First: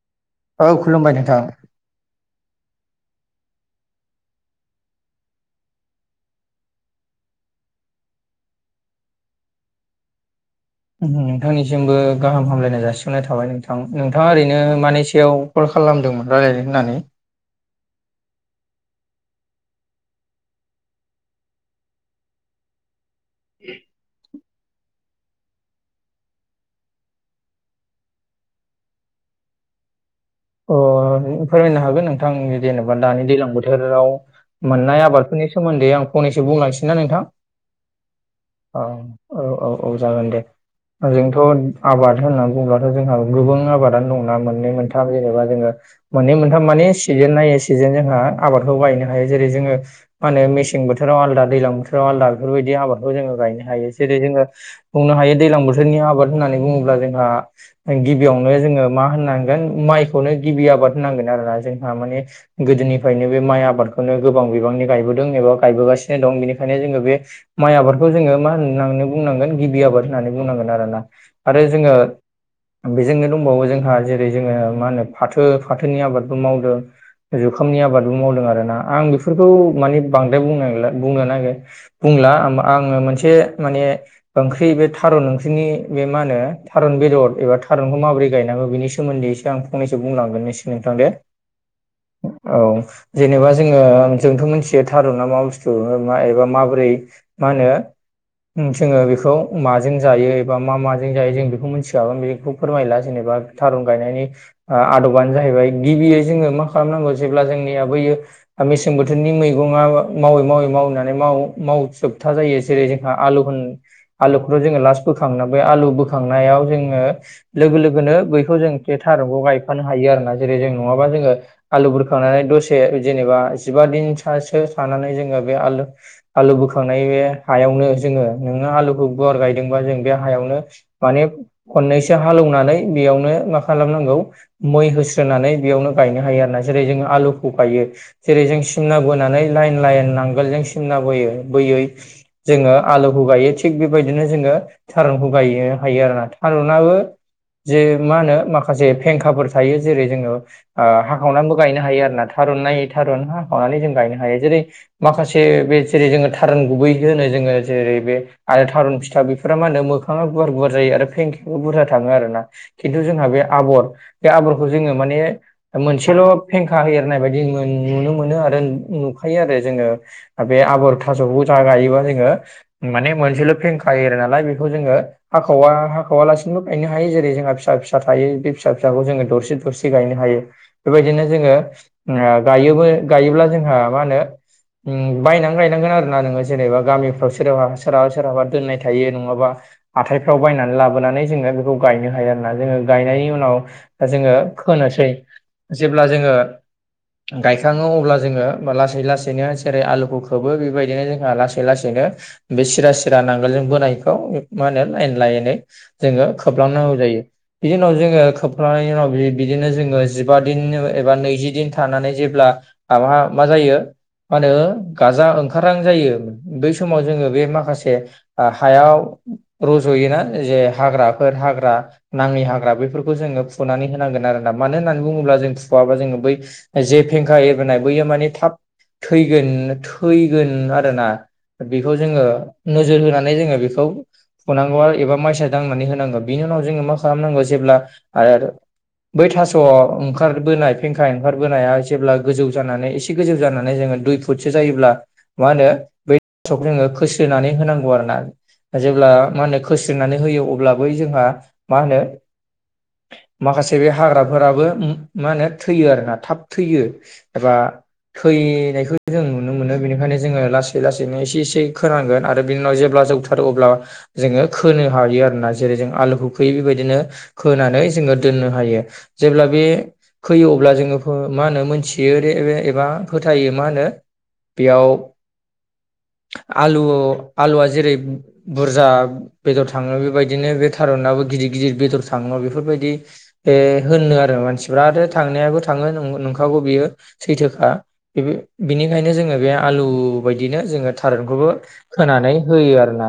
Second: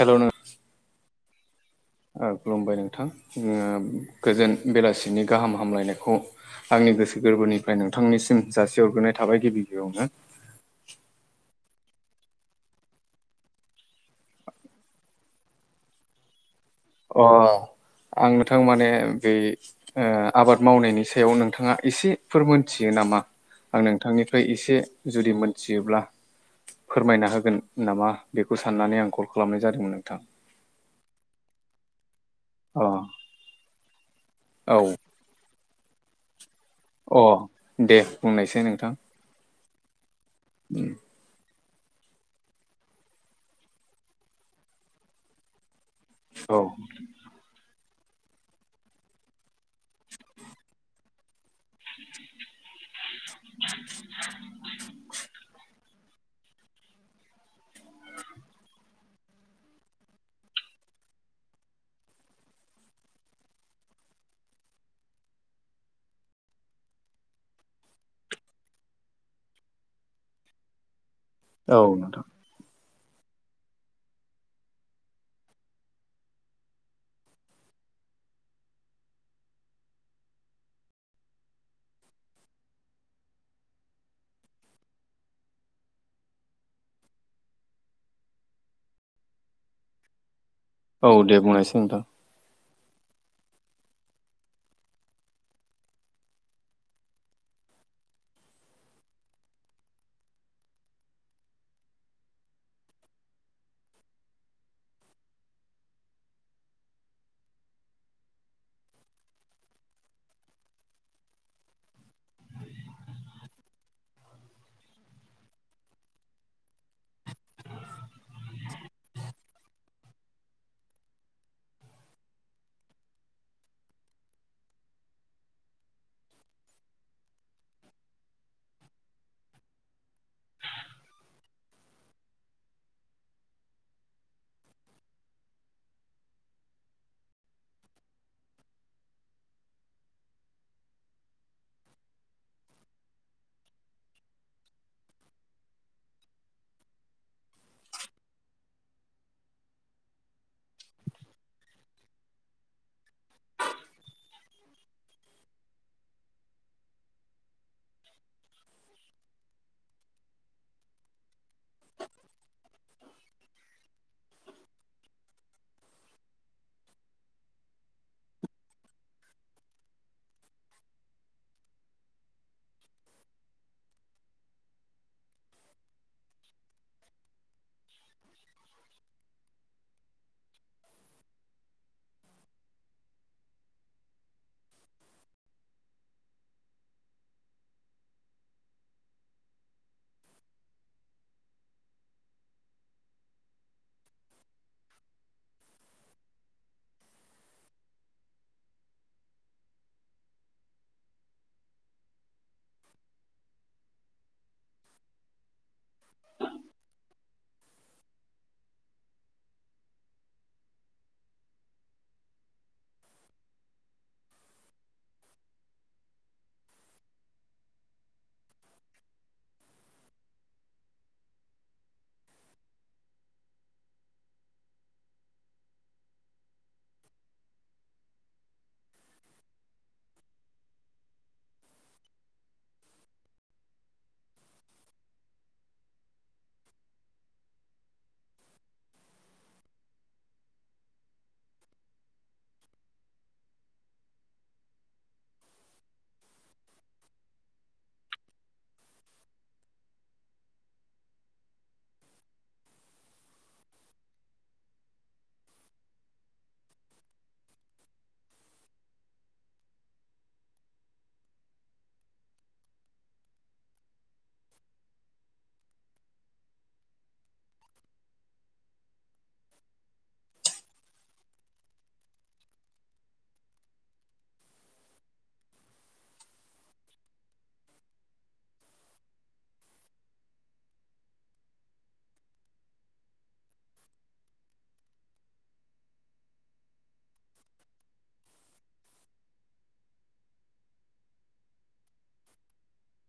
हेल'नों औ खुलुमबाय नोंथां। ओ खुलुमबाय नोंथां। ओङो गोजोन बेलासिनि गाहाम हामलायनायखौ आंनि गोसो गोरबोनिफ्राय नोंथांनिसिम जासि हरग्रोनाय थाबाय गिबि गिबियावनो। होम नोंथांनिसिमबो गाहाम हामलायनाय जासिहरनाय थाबाय नोंथां। नोंथाङा ओरैनो मानि सायाव कल खालामदोंमोन रायलायनो होननानै? अ आं नोंथां माने बै ओ आबाद मावनायनि सायाव नोंथाङा एसेफोर मोनथियो नामा? आं नोंथांनि फाय एसे जुदि मोनथियोब्ला फोरमायना होगोन नामा बेखौ साननानै आं कल खालामनाय जादोंमोन नोंथां। अ फोरमायनो हागोन नोंथां। अ जेन'बा दानि दैलां बोथोराव औ मोननाय आबादफोरनि सो सोमोन्दै आं फंनैसो बुंलांसै। ना अ नोंथां दे बुंनायसै औ नोंथां। औ औ औ जागोन दे। उम। जोंथ' आबाद होनना बुंब्लाथ' जोंहा गोबुं आबादानो दंना मोननै मोनथाम जेनेबा जोङो मोननै औ मोनथाम माने सिजेन नायै सिजेन जोंहा आबादखौ गायनो हायो। जेरै जोङो मा होनो मेसें बोथोराव आलदा दैलां बोथोराव आलदा बेफोरबायदि आबादखौ जोङो गायनो हायो। जेरै जोङो बुंनो हायो दैलां बोथोरनि आबाद होननानै बुङोब्ला जोंहा गिबियावनो जोङो मा होननांगोन माइखौनो गिबि आबाद होननांगोन आरोना जोंहा माने गोदोनिफायनो बे माइ आबादखौनो गोबां बिबांनि गायबोदों एबा गायबोगासिनो दं। बेनिखायनो जोङो बे माइ आबादखौ जोङो मा होननांनै बुंनांगोन गिबि आबाद होननानै बुंनांगोन आरोना। आरो औ जोङो नोंथां बेजोंनो दंबावो जोंहा जेरै जोङो मा होनो फाथो फाथोनि आबादबो मावदों। जुखामनि आबादबो मावदों आरोना। आं बेफोरखौ माने बांद्राय बुंनो नागेरला बुंनो नागेर बुंला आम आङो मोनसे माने ओंख्रि बे थारुन ओंख्रिनि बे मा होनो थारुन बेदर एबा थारुनखौ माबोरै गायनांगौ बेनि सो सोमोन्दैसो आं फंनैसो बुंलांगोन नोंसि नोंथां दे। औ बुंनायसै नोंथां औ। जेनेबा जोङो जोंथ' मिथियो थारुन ना मा बुस्थु मा एबा माबोरै मा होनो ओं जोङो बेखौ माजों जायो एबा मा माजों जायो जों बेखौ मिथिखागोन बेखौ फोरमायला जेनेबा थारुन गायनायनि ओ आदबानो जाहैबाय गिबियै जोङो मा खालामनांगौ जेब्ला जोंनिया बैयो मेसें बोथोरनि मैगंआ मावै मावै मावनानै माव मावजोबथा जायो। जेरै जोंहा आलु होन आलुखौथ' जोङो लास्ट बोखाङोना। बै आलु बोखांनायाव जोङो लोगो लोगोनो बै खौ जों बे थारुनखौ गायफानो हायो आरोना। जेरै जों नङाबा जोङो आलु बुरखांनानै दसे जेनेबा जिबा दिन सासो थानानै जोङो बे आलु आलु बोखांनाय बे हायावनो जोङो नोङो आलुखौ गुवार गायदोंबा जों बे हायावनो माने खननैसो हालौनानै बेयावनो मा खालामनांगौ मै होस्रोनानै बेयावनो गायनो हायो आरो ना जेरै जोंङो आलुखौ गायो। जेरै जों सिमना बोनानै लाइन लाइन नांगोल जों सिमना बोयो बोयै जोङो आलुखौ गायो। थिग बेबायदिनो जोङो थारुनखौ गायो हायो आरोना। थारुनाबो जे मा होनो माखासे फेंखाफोर थायो। जेरै जोङो ओ हाखावनानैबो गायनो हायो आरोना थारुन नायै थारुन हाखावनानै जों गायनो हायो। जेरै माखासे बे जेरै जोङो थारुन गुबै होनो जोङो जेरै बे आरो थारुन फिथा बेफोरा मा होनो मोखाङा गुवार गुवार जायो आरो फेंखायाबो बुरजा थाङो आरो ना। खिन्थु जोंहा बे आबर बे आबरखौ जोङो माने मोनसेल' फेंखा होेएरनाय बायदि मोन नुनो मोनो आरो नु-नुखायो आरो जोङो। ओ बे आबर थास'खौ जा गायोबा जोङो माने मोनसेल' फेंखा एरो नालाय बेखौ जोङो हाखावा हाखावालासिनोबो गायनो हायो जेरै जोंहा फिसा फिसा थायो बे फिसा फिसाखौ जोङो दरसे दरसे गायनो हायो। बेबायदिनो जोङो ओ गायोबो गायोब्ला जोंहा मा होनो उम बायनानै गायनांगोन आरोना नोङो जेनेबा गामिफ्राव सोरा सोराबा सोरहाबा दोननाय थायो नङाबा हाथायफ्राव बायनानै लाबोनानै जोङो बेखौ गायनो हायो आरोना जोङो गायनायनि उनाव जोङो खोनोसै जेब्ला जोङो गायखाङो अब्ला जोङो लासै लासैनो जेरै आलुखौ खोबो बेबायदिनो जोंहा लासै लासैनो बे सिरा सिरा नांगोलजों बोनायखौ उम मा होनो लाइन लाइनै जोङो खोबलांनांगौ जायो। बिनि उनाव जोङो खोबखांनायनि उनाव बि-बिदिनो जोङो जिबा दिन एबा नैजि दिन थानानै जेब्ला माबांङा मा जायो मा होनो गाजा ओंखारहां जायो बै समाव जोङो बे माखासे ओ हायाव रज'योना जे हाग्राफोर हाग्रा नाङै हाग्रा बेफोरखौ जोङो फुनानै होनांगोन आरोना मानो होननानै बुङोब्ला जों फुवाबा जोङो बै जे फेंखा एबोनाय बैयो माने थाब थैगोन थैगोन आरोना। बेखौ जोङो नोजोर होनानै जोङो बेखौ फुनांगौ आरो एबा माइसा दांनानै होनांगौ बिनि उनाव जोङो मा खालामनांगौ जेब्ला आरो बै थास' ओंखारबोनाय फेंखा ओंखारबोनाया जेब्ला गोजौ जानानै एसे गोजौ जानानै जोङो दुइ फुतसो जायोब्ला मा होनो बेखौ जोङो खोस्रोनानै होनांगौ आरोना। जेब्ला मा होनो खसिनानै होयो अब्ला बै जोंहा मा होनो माखासे बे हाग्राफोराबो उम मा होनो थैयो आरोना थाब थैयो। एबा थैनायखौ जों नुनो मोनो बेनिखायनो जोङो लासै लासैनो एसे एसे खोनांगोन आरो बिनि उनाव जेब्ला जौ थारो अब्ला जोङो खोनो हायो आरोना जेरै जों आलुखौ खोयो बेबायदिनो खोनानै जोङो दोननो हायो जेब्ला बे खोयो अब्ला जोङो फो मा होनो मोनथियोे ए-एबा फोथायो मा होनो बेयाव आलु आलुआ जेरै बुरजा बेदर थाङो बेबायदिनो बे थारुनाबो गिदिर गिदिर बेदर थाङो बेफोरबायदि बे होनो आरो मानसिफ्रा आरो थांनायाबो थाङो ओं नंखागौ बियो। सैथोखा बे बिनिखायनो जोङो बे आलु बायदिनो जोङो थारुनखौबो खोनानै होयो आरोना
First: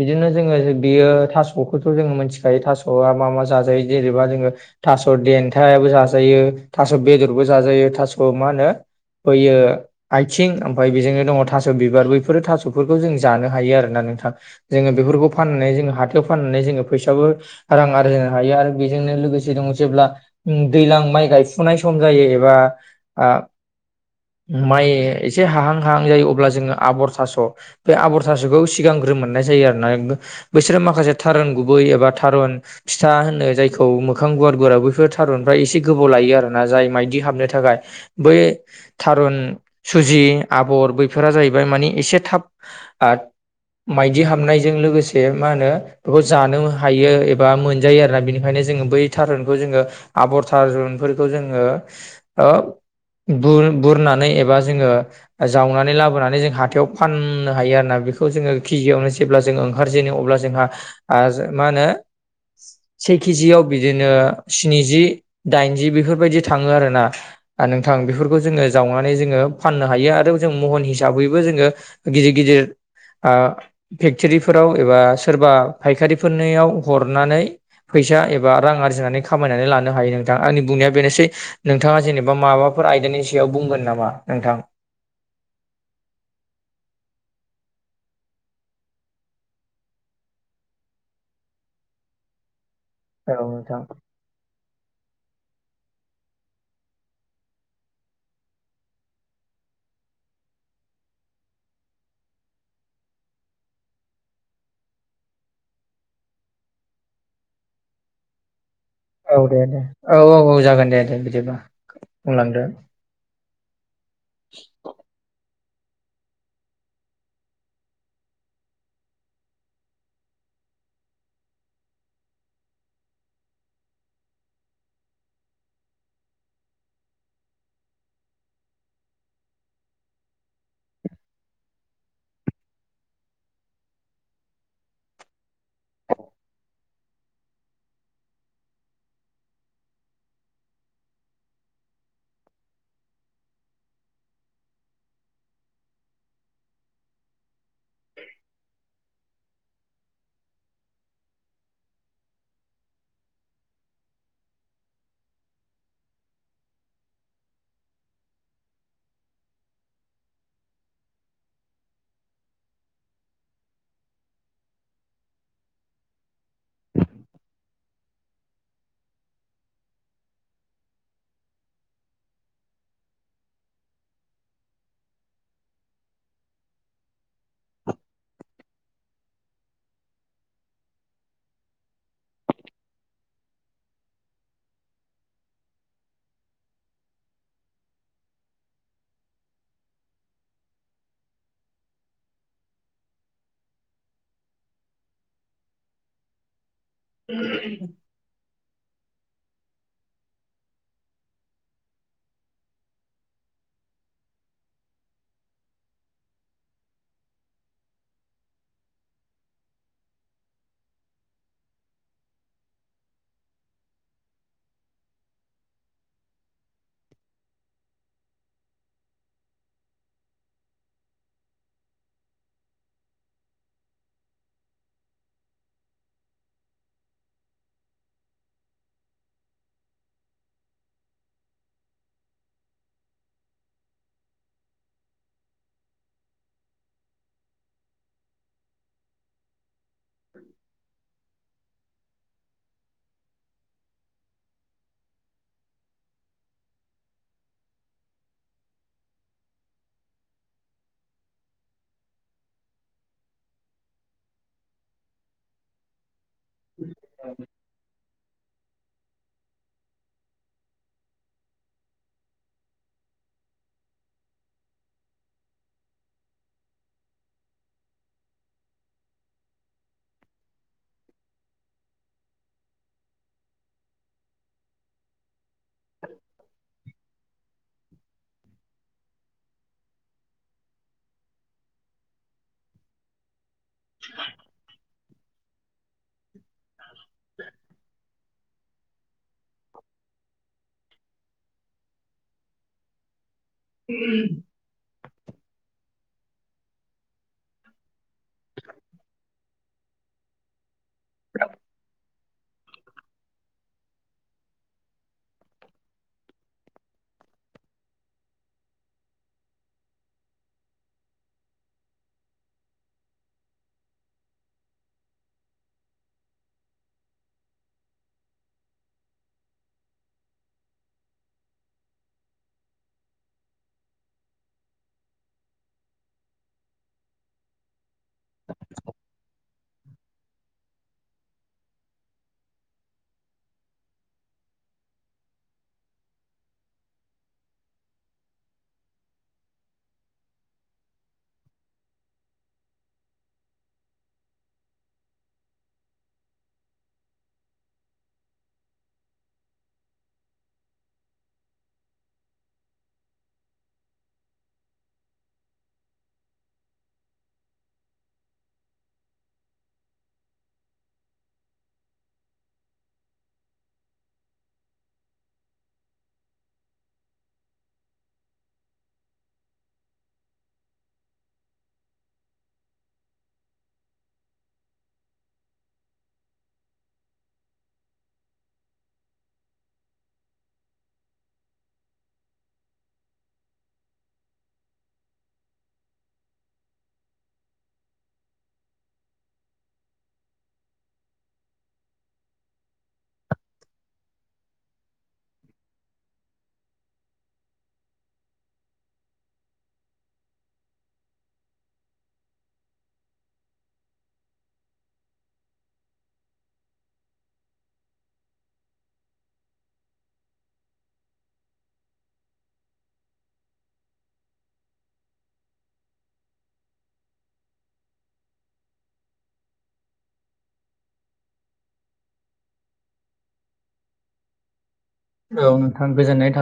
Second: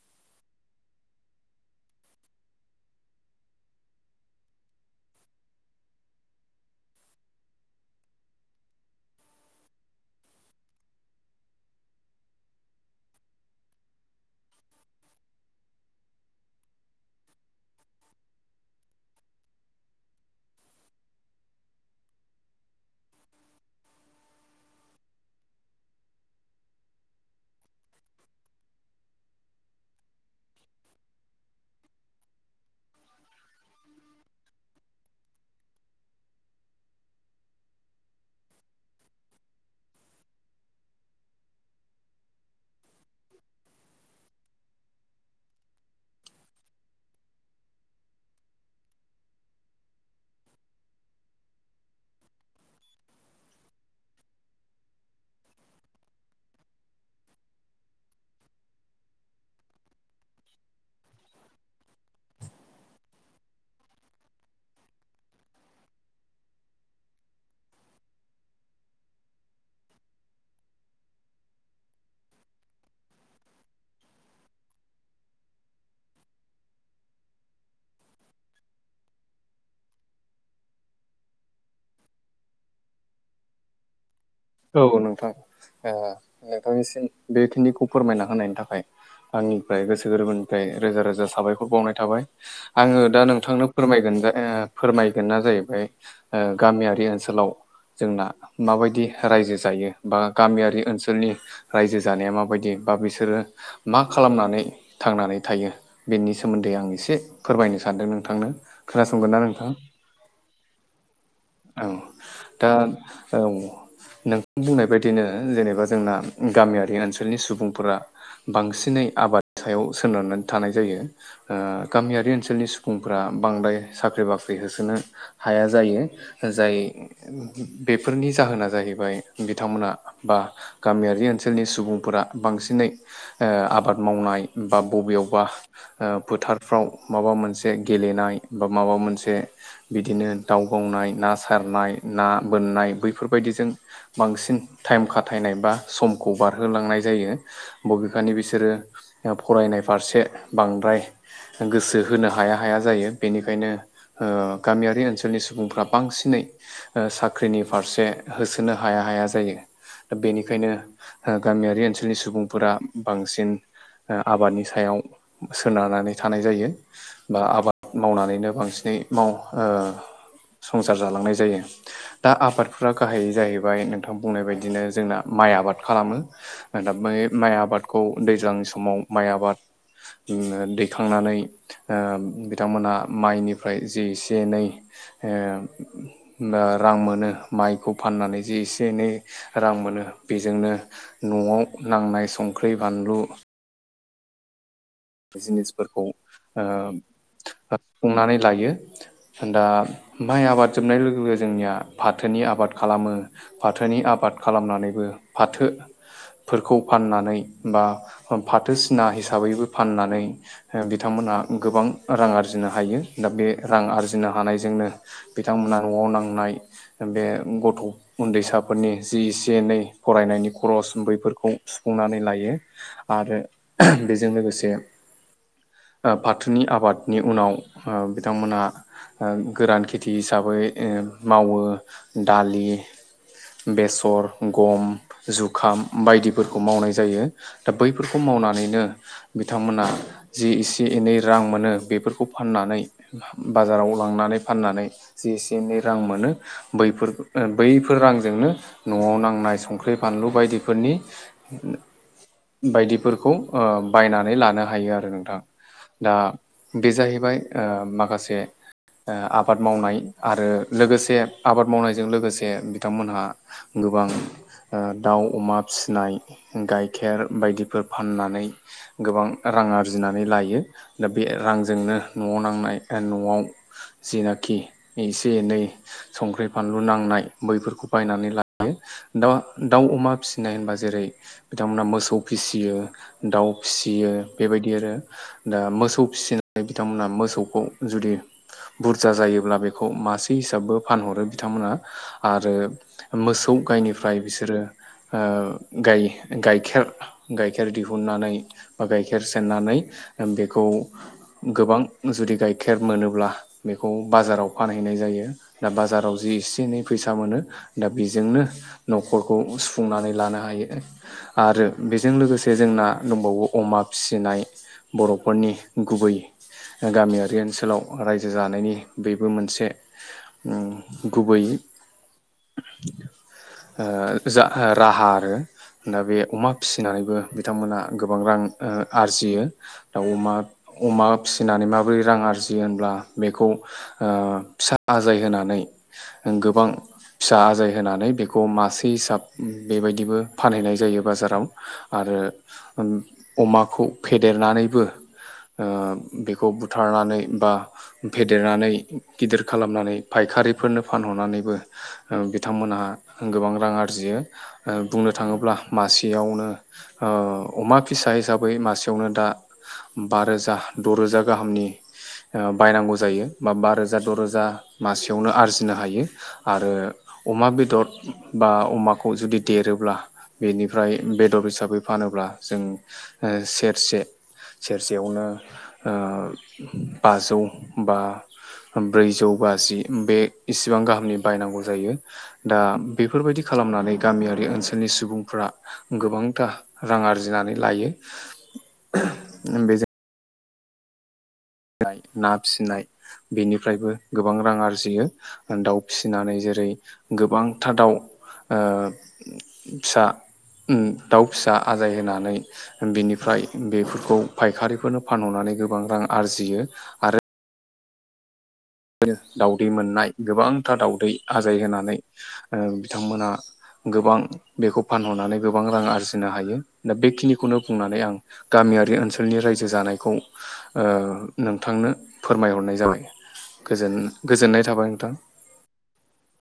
बिदिनो जोङो बेयो थास'खौथ' जोङो मोनथि दायो थास'आ मा मा जाजायो जेनेबा जोङो थास' देन्थायाबो जाजायो थास' बेदरबो जाजायो थास' मा होनो बैयो आथिं ओमफ्राय बेजोंनो दङ थास' बिबार बैफोरो थास'फोरखौ जों जानो हायो आरो ना नोंथां। जोङो बेफोरखौ फाननानै जोङो हाथायाव फाननानै जोङो फैसाबो रां आरजिनो हायो आरो बेजोंनो लोगोसे दङ जेब्ला उम दैज्लां माइ गायफुनाय सम जायो एबा ओ माइ एसे हाहां हाहां जायो अब्ला जोङो आबर थास' बे आबर थास'खौ सिगांग्रो मोननाय जायो आरोना एक बैसोरो माखासे थारुन गुबै एबा थारुन फिथा होनो जायखौ मोखां गुवार गुवार बैफोर थारुनफ्रा एसे गोबाव लायो आरो ना जाय माइदि हाबनो थाखाय। बै थारुन सुजि आबर बैफोरा जाहैबाय मानि एसे थाब आत माइदि हाबनायजों लोगोसे मा होनो बेखौ जानो हायो एबा मोनजायो आरोना बिनिखायनो जोङो बै थारुनखौ जोङो आबर थारुनफोरखौ जोङो बु- बुरनानै एबा जोङो जावनानै लाबोनानै जों हाथायाव फाननो हायो आरोना बेखौ जोङो केजियावनो जेब्ला जोङो ओंखारजेनो अब्ला जोंहा आं माहोनो से केजियाव बिदिनो स्निजि दाइनजि बेफोरबायदि थाङो आरोना आरै नोंथां बेफोरखौ जोङो जावनानै जोङो फाननो हायो आरो जों महन हिसाबैबो जोङो गिदिर गिदिर ओ फेक्टरिफोराव एबा सोरबा फायखारि फोरनियाव हरनानै फैसा एबा रां आरजिनानै खामायनानै लानो हायो नोंथां आंनि बुंनाया बेनोसै नोंथाङा जेनेबा माबाफोर आयदानि सायाव बुंगोन नामा नोंथां औ नोंथां ओ नोंथांनिसिम बेखिनिखौ फोरमायना होनायनि थाखाय आंनिफ्राय गोसो गोरबोनिफ्राय रोजा रोजा साबायखर बावनाय थाबाय आङो दा औ नोंथांनो नोंथां फोरमायगोन दा ओ फोरमायगोना जाहैबाय ओ गामियारि ओनसोलाव जोंना माबायदि रायजो जायो बा गामियारि ओनसोलनि रायजो जानाया माबायदि बा बिसोरो मा खालामनानै थांनानै थायो बेनि सोमोन्दै आं एसे फोरमायनो सानदों नोंथांनो खोनासंगोन औ ना दे नोंथां? दे औ औ औ जागोन दे दे बिदिबा औ बुंलांदो दा औ नोंथां बुंनाय बायदिनो जेनेबा जोंना गामियारि ओनसोलनि सुबुंफोरा बांसिनै आबाद सायाव सोनारनानै थानाय जायो ओ गामियारि ओनसोलनि सुबुंफोरा बांद्राय साख्रि बाख्रि होसोनो हाया जायो जाय बेफोरनि जाहोना जाहै बाय बिथांमोना बा गामियारि ओनसोलनि सुबुंफोरा बांसिनै आबाद मावनाय बा बबेयावबा फोथारफ्राव माबा मोनसे गेलेनाय बा माबा मोनसे बिदिनो दाउ गावनाय ना सारनाय ना बोननाय बैफोरबायदिजों बांसिन टाइम खाथायनाय बा समखौ बारहोलांनाय जायो बबेखानि बिसोरो फरायनाय फारसे बांद्राय गोसो होनो हाया हाया जायो बेनिखायनो गामियारि ओनसोलनि सुबुंफ्रा बांसिनै साख्रिनि फारसे होसो नो हाया हाया जायो दा बेनिखायनो गामियारि ओनसोलनि सुबुंफोरा बांसिन ओ आबादनि सायाव सोनारनानै थानाय जायो बा आबाद मावनानैनो बांसिनै माव ओ संसार जालांनाय जायो दा आबादफोरा गाहायै जाहैबाय नोंथां बुंनाय बायदिनो जोंना माइ आबाद खालामो दा ब माइ आबादखौ दैज्लांनि समाव माइ आबाद दैखांनानै बिथांमोनहा माइनिफ्राय जि एसे एनै ओ ओरां मोनो माइखौ फाननानै जि एसे एनै रां मोनो बेजोंनो न'आव नांनाय संख्रि बानलु जिनिसफोरखौ ओ सुफुंनानै लायो दा माइ आबाद जोबनाय लोगो लोगो जोंनिया फाथोनि आबाद खालामो फाथोनि आबाद खालामनानैबो फाथो फोरखौ फाननानै बा फाथोसिना हिसाबैबो फाननानै बिथांमोनहा गोबां रां आरजिनो हायो दा बे रां आरजिनो हानायजोंनो बिथांमोना न'आव नांनाय बे गथ' उन्दैसाफोरनि जि एसे एनै फरायनायनि खरस बैफोरखौ सुफुंनानै लायो आरो बेजों लोगोसे फाथौनि आबादनि उनाव बिथांमोनहा ओ गोरान खेथि हिसाबै ओ मावो दालि बेसर गम जुखाम बायदिफोरखौ मावनाय जायो दा बैफोरखौ मावनानैनो बिथांमोना जि एसे एनै रां मोनो बेफोरखौ फाननानै बाजाराव लांनानै फाननानै जि एसे एनै रां मोनो बैफोर बैफोर रांजोंनो न'आव नांनाय संख्रि फानलु बायदिफोरनि बायदिफोरखौ ओ बायनानै लानो हायो आरो नोंथां दा बे जाहैबाय माखासे ओ आबाद मावनाय आरो लोगोसे आबाद मावनायजों लोगोसे बिथांमोनहा गोबां दाउ अमा फिसिनाय गाइखेर बायदिफोर फाननानै गोबां रां आरजिनानै लायो दा बे रांजोंनो न'आव नांनाय न'आव जिनाखि एसे एनै संख्रि बानलु नांनाय बैफोरखौ बायनानै लायो। दाउ दाउ अमा फिसिनाय होनबा जेरै बिथांमोनहा मोसौ फिसियो दाउ फिसियो बेबायदि आरो दा मोसौ फिसिनानै बिथांमोनहा मोसौखौ जुदि बुरजा जायोब्ला बेखौ मासे हिसाबबो फानहरो बिथांमोना। आरो मोसौ गायनिफ्राय बिसोरो गाइखेर गाइखेर दिुननानै बा गाइखेर सेरनानै बेखौ गोबां जुदि गाइखेर मोनोब्ला बेखौ बाजाराव फानहैनाय जायो दा बाजाराव जि एसे एनै फैसा मोनो दा बेजोंनो नखरखौ सुफुंनानै लानो हायो आरो बेजों लोगोसे दे जोंना दंबावो अमा फिसिनाय बरफोरनि गुबै गामियारि ओनसोलाव रायजो जानायनि बेबो मोनसे अम गुबैयै ओ जा ओ राहा आरो दा बे अमा फिसिनानैबो बिथांमोना गोबां रां ओ आरजियो दाउ अमा अमा फिसिनानै माबोरै रां आरजियो होनब्ला बेखौ ओ फिसा आजाय होनानै गोबां फिसा आजाय होनानै बेखौ मासे हिसाब बेबायदिबो फानहैनाय जायो बाजाराव आरो ओम अमाखौ फेदेरनानैबो ओ बेखौ बुथारनानै बा फेदेरनानै गिदिर खालामनानै फायखारिफोरनो फानहरनानैबो ओ‌ बिथांमोनहा गोबां रां आरजियो। ओ बुंनो थाङोब्ला मासेयावनो ओ अमा फिसा हिसाबै मासेयावनो दा बा रोजा दरोजा गाहामनि ओ बायनांगौ जायो बा बारोजा द रोजा मासेयावनो आरजिनो हायो। आरो अमा बेदर बा अमाखौ जुदि देरोब्ला बेनिफ्राय बेदर हिसाबै फानोब्ला जों ओ सेरसे सेरसेयावनो ओ बाजौ बा ब्रैजौ बाजि बे इसिबां गाहामनि बायनांगौ जायो। दा बेफोरबायदि खालामनानै गामियारि ओनसोलनि सुबुंफोरा गोबांथा रां आरजिनानै लायो बेजों फिनाय ना फिसिनाय बेनिफ्रायबो गोबां रां आरजियो। दाउ फिसिनानै जेरै गोबांथार दाउ ओ फिसा अम दाउ फिसा आजाय होनानै बिनिफ्राय बेफोरखौ फायखारिफोरनो फानहरनानै गोबां रां आरजियो आरो दावदै मोननाय गोबांथार दावदै आजाय होनानै ओ बिथांमोनहा गोबां बेखौ फानहरनानै गोबां रां आरजिनो हायो दा बेखिनिखौनो बुंनानै आं गामियारि ओनसोलनि रायजो जानायखौ ओ नोंथांनो फोरमायहरनाय जाबाय। गोजोन गोजोननाय थाबाय नोंथां। औ नोंथां गोजोननाय था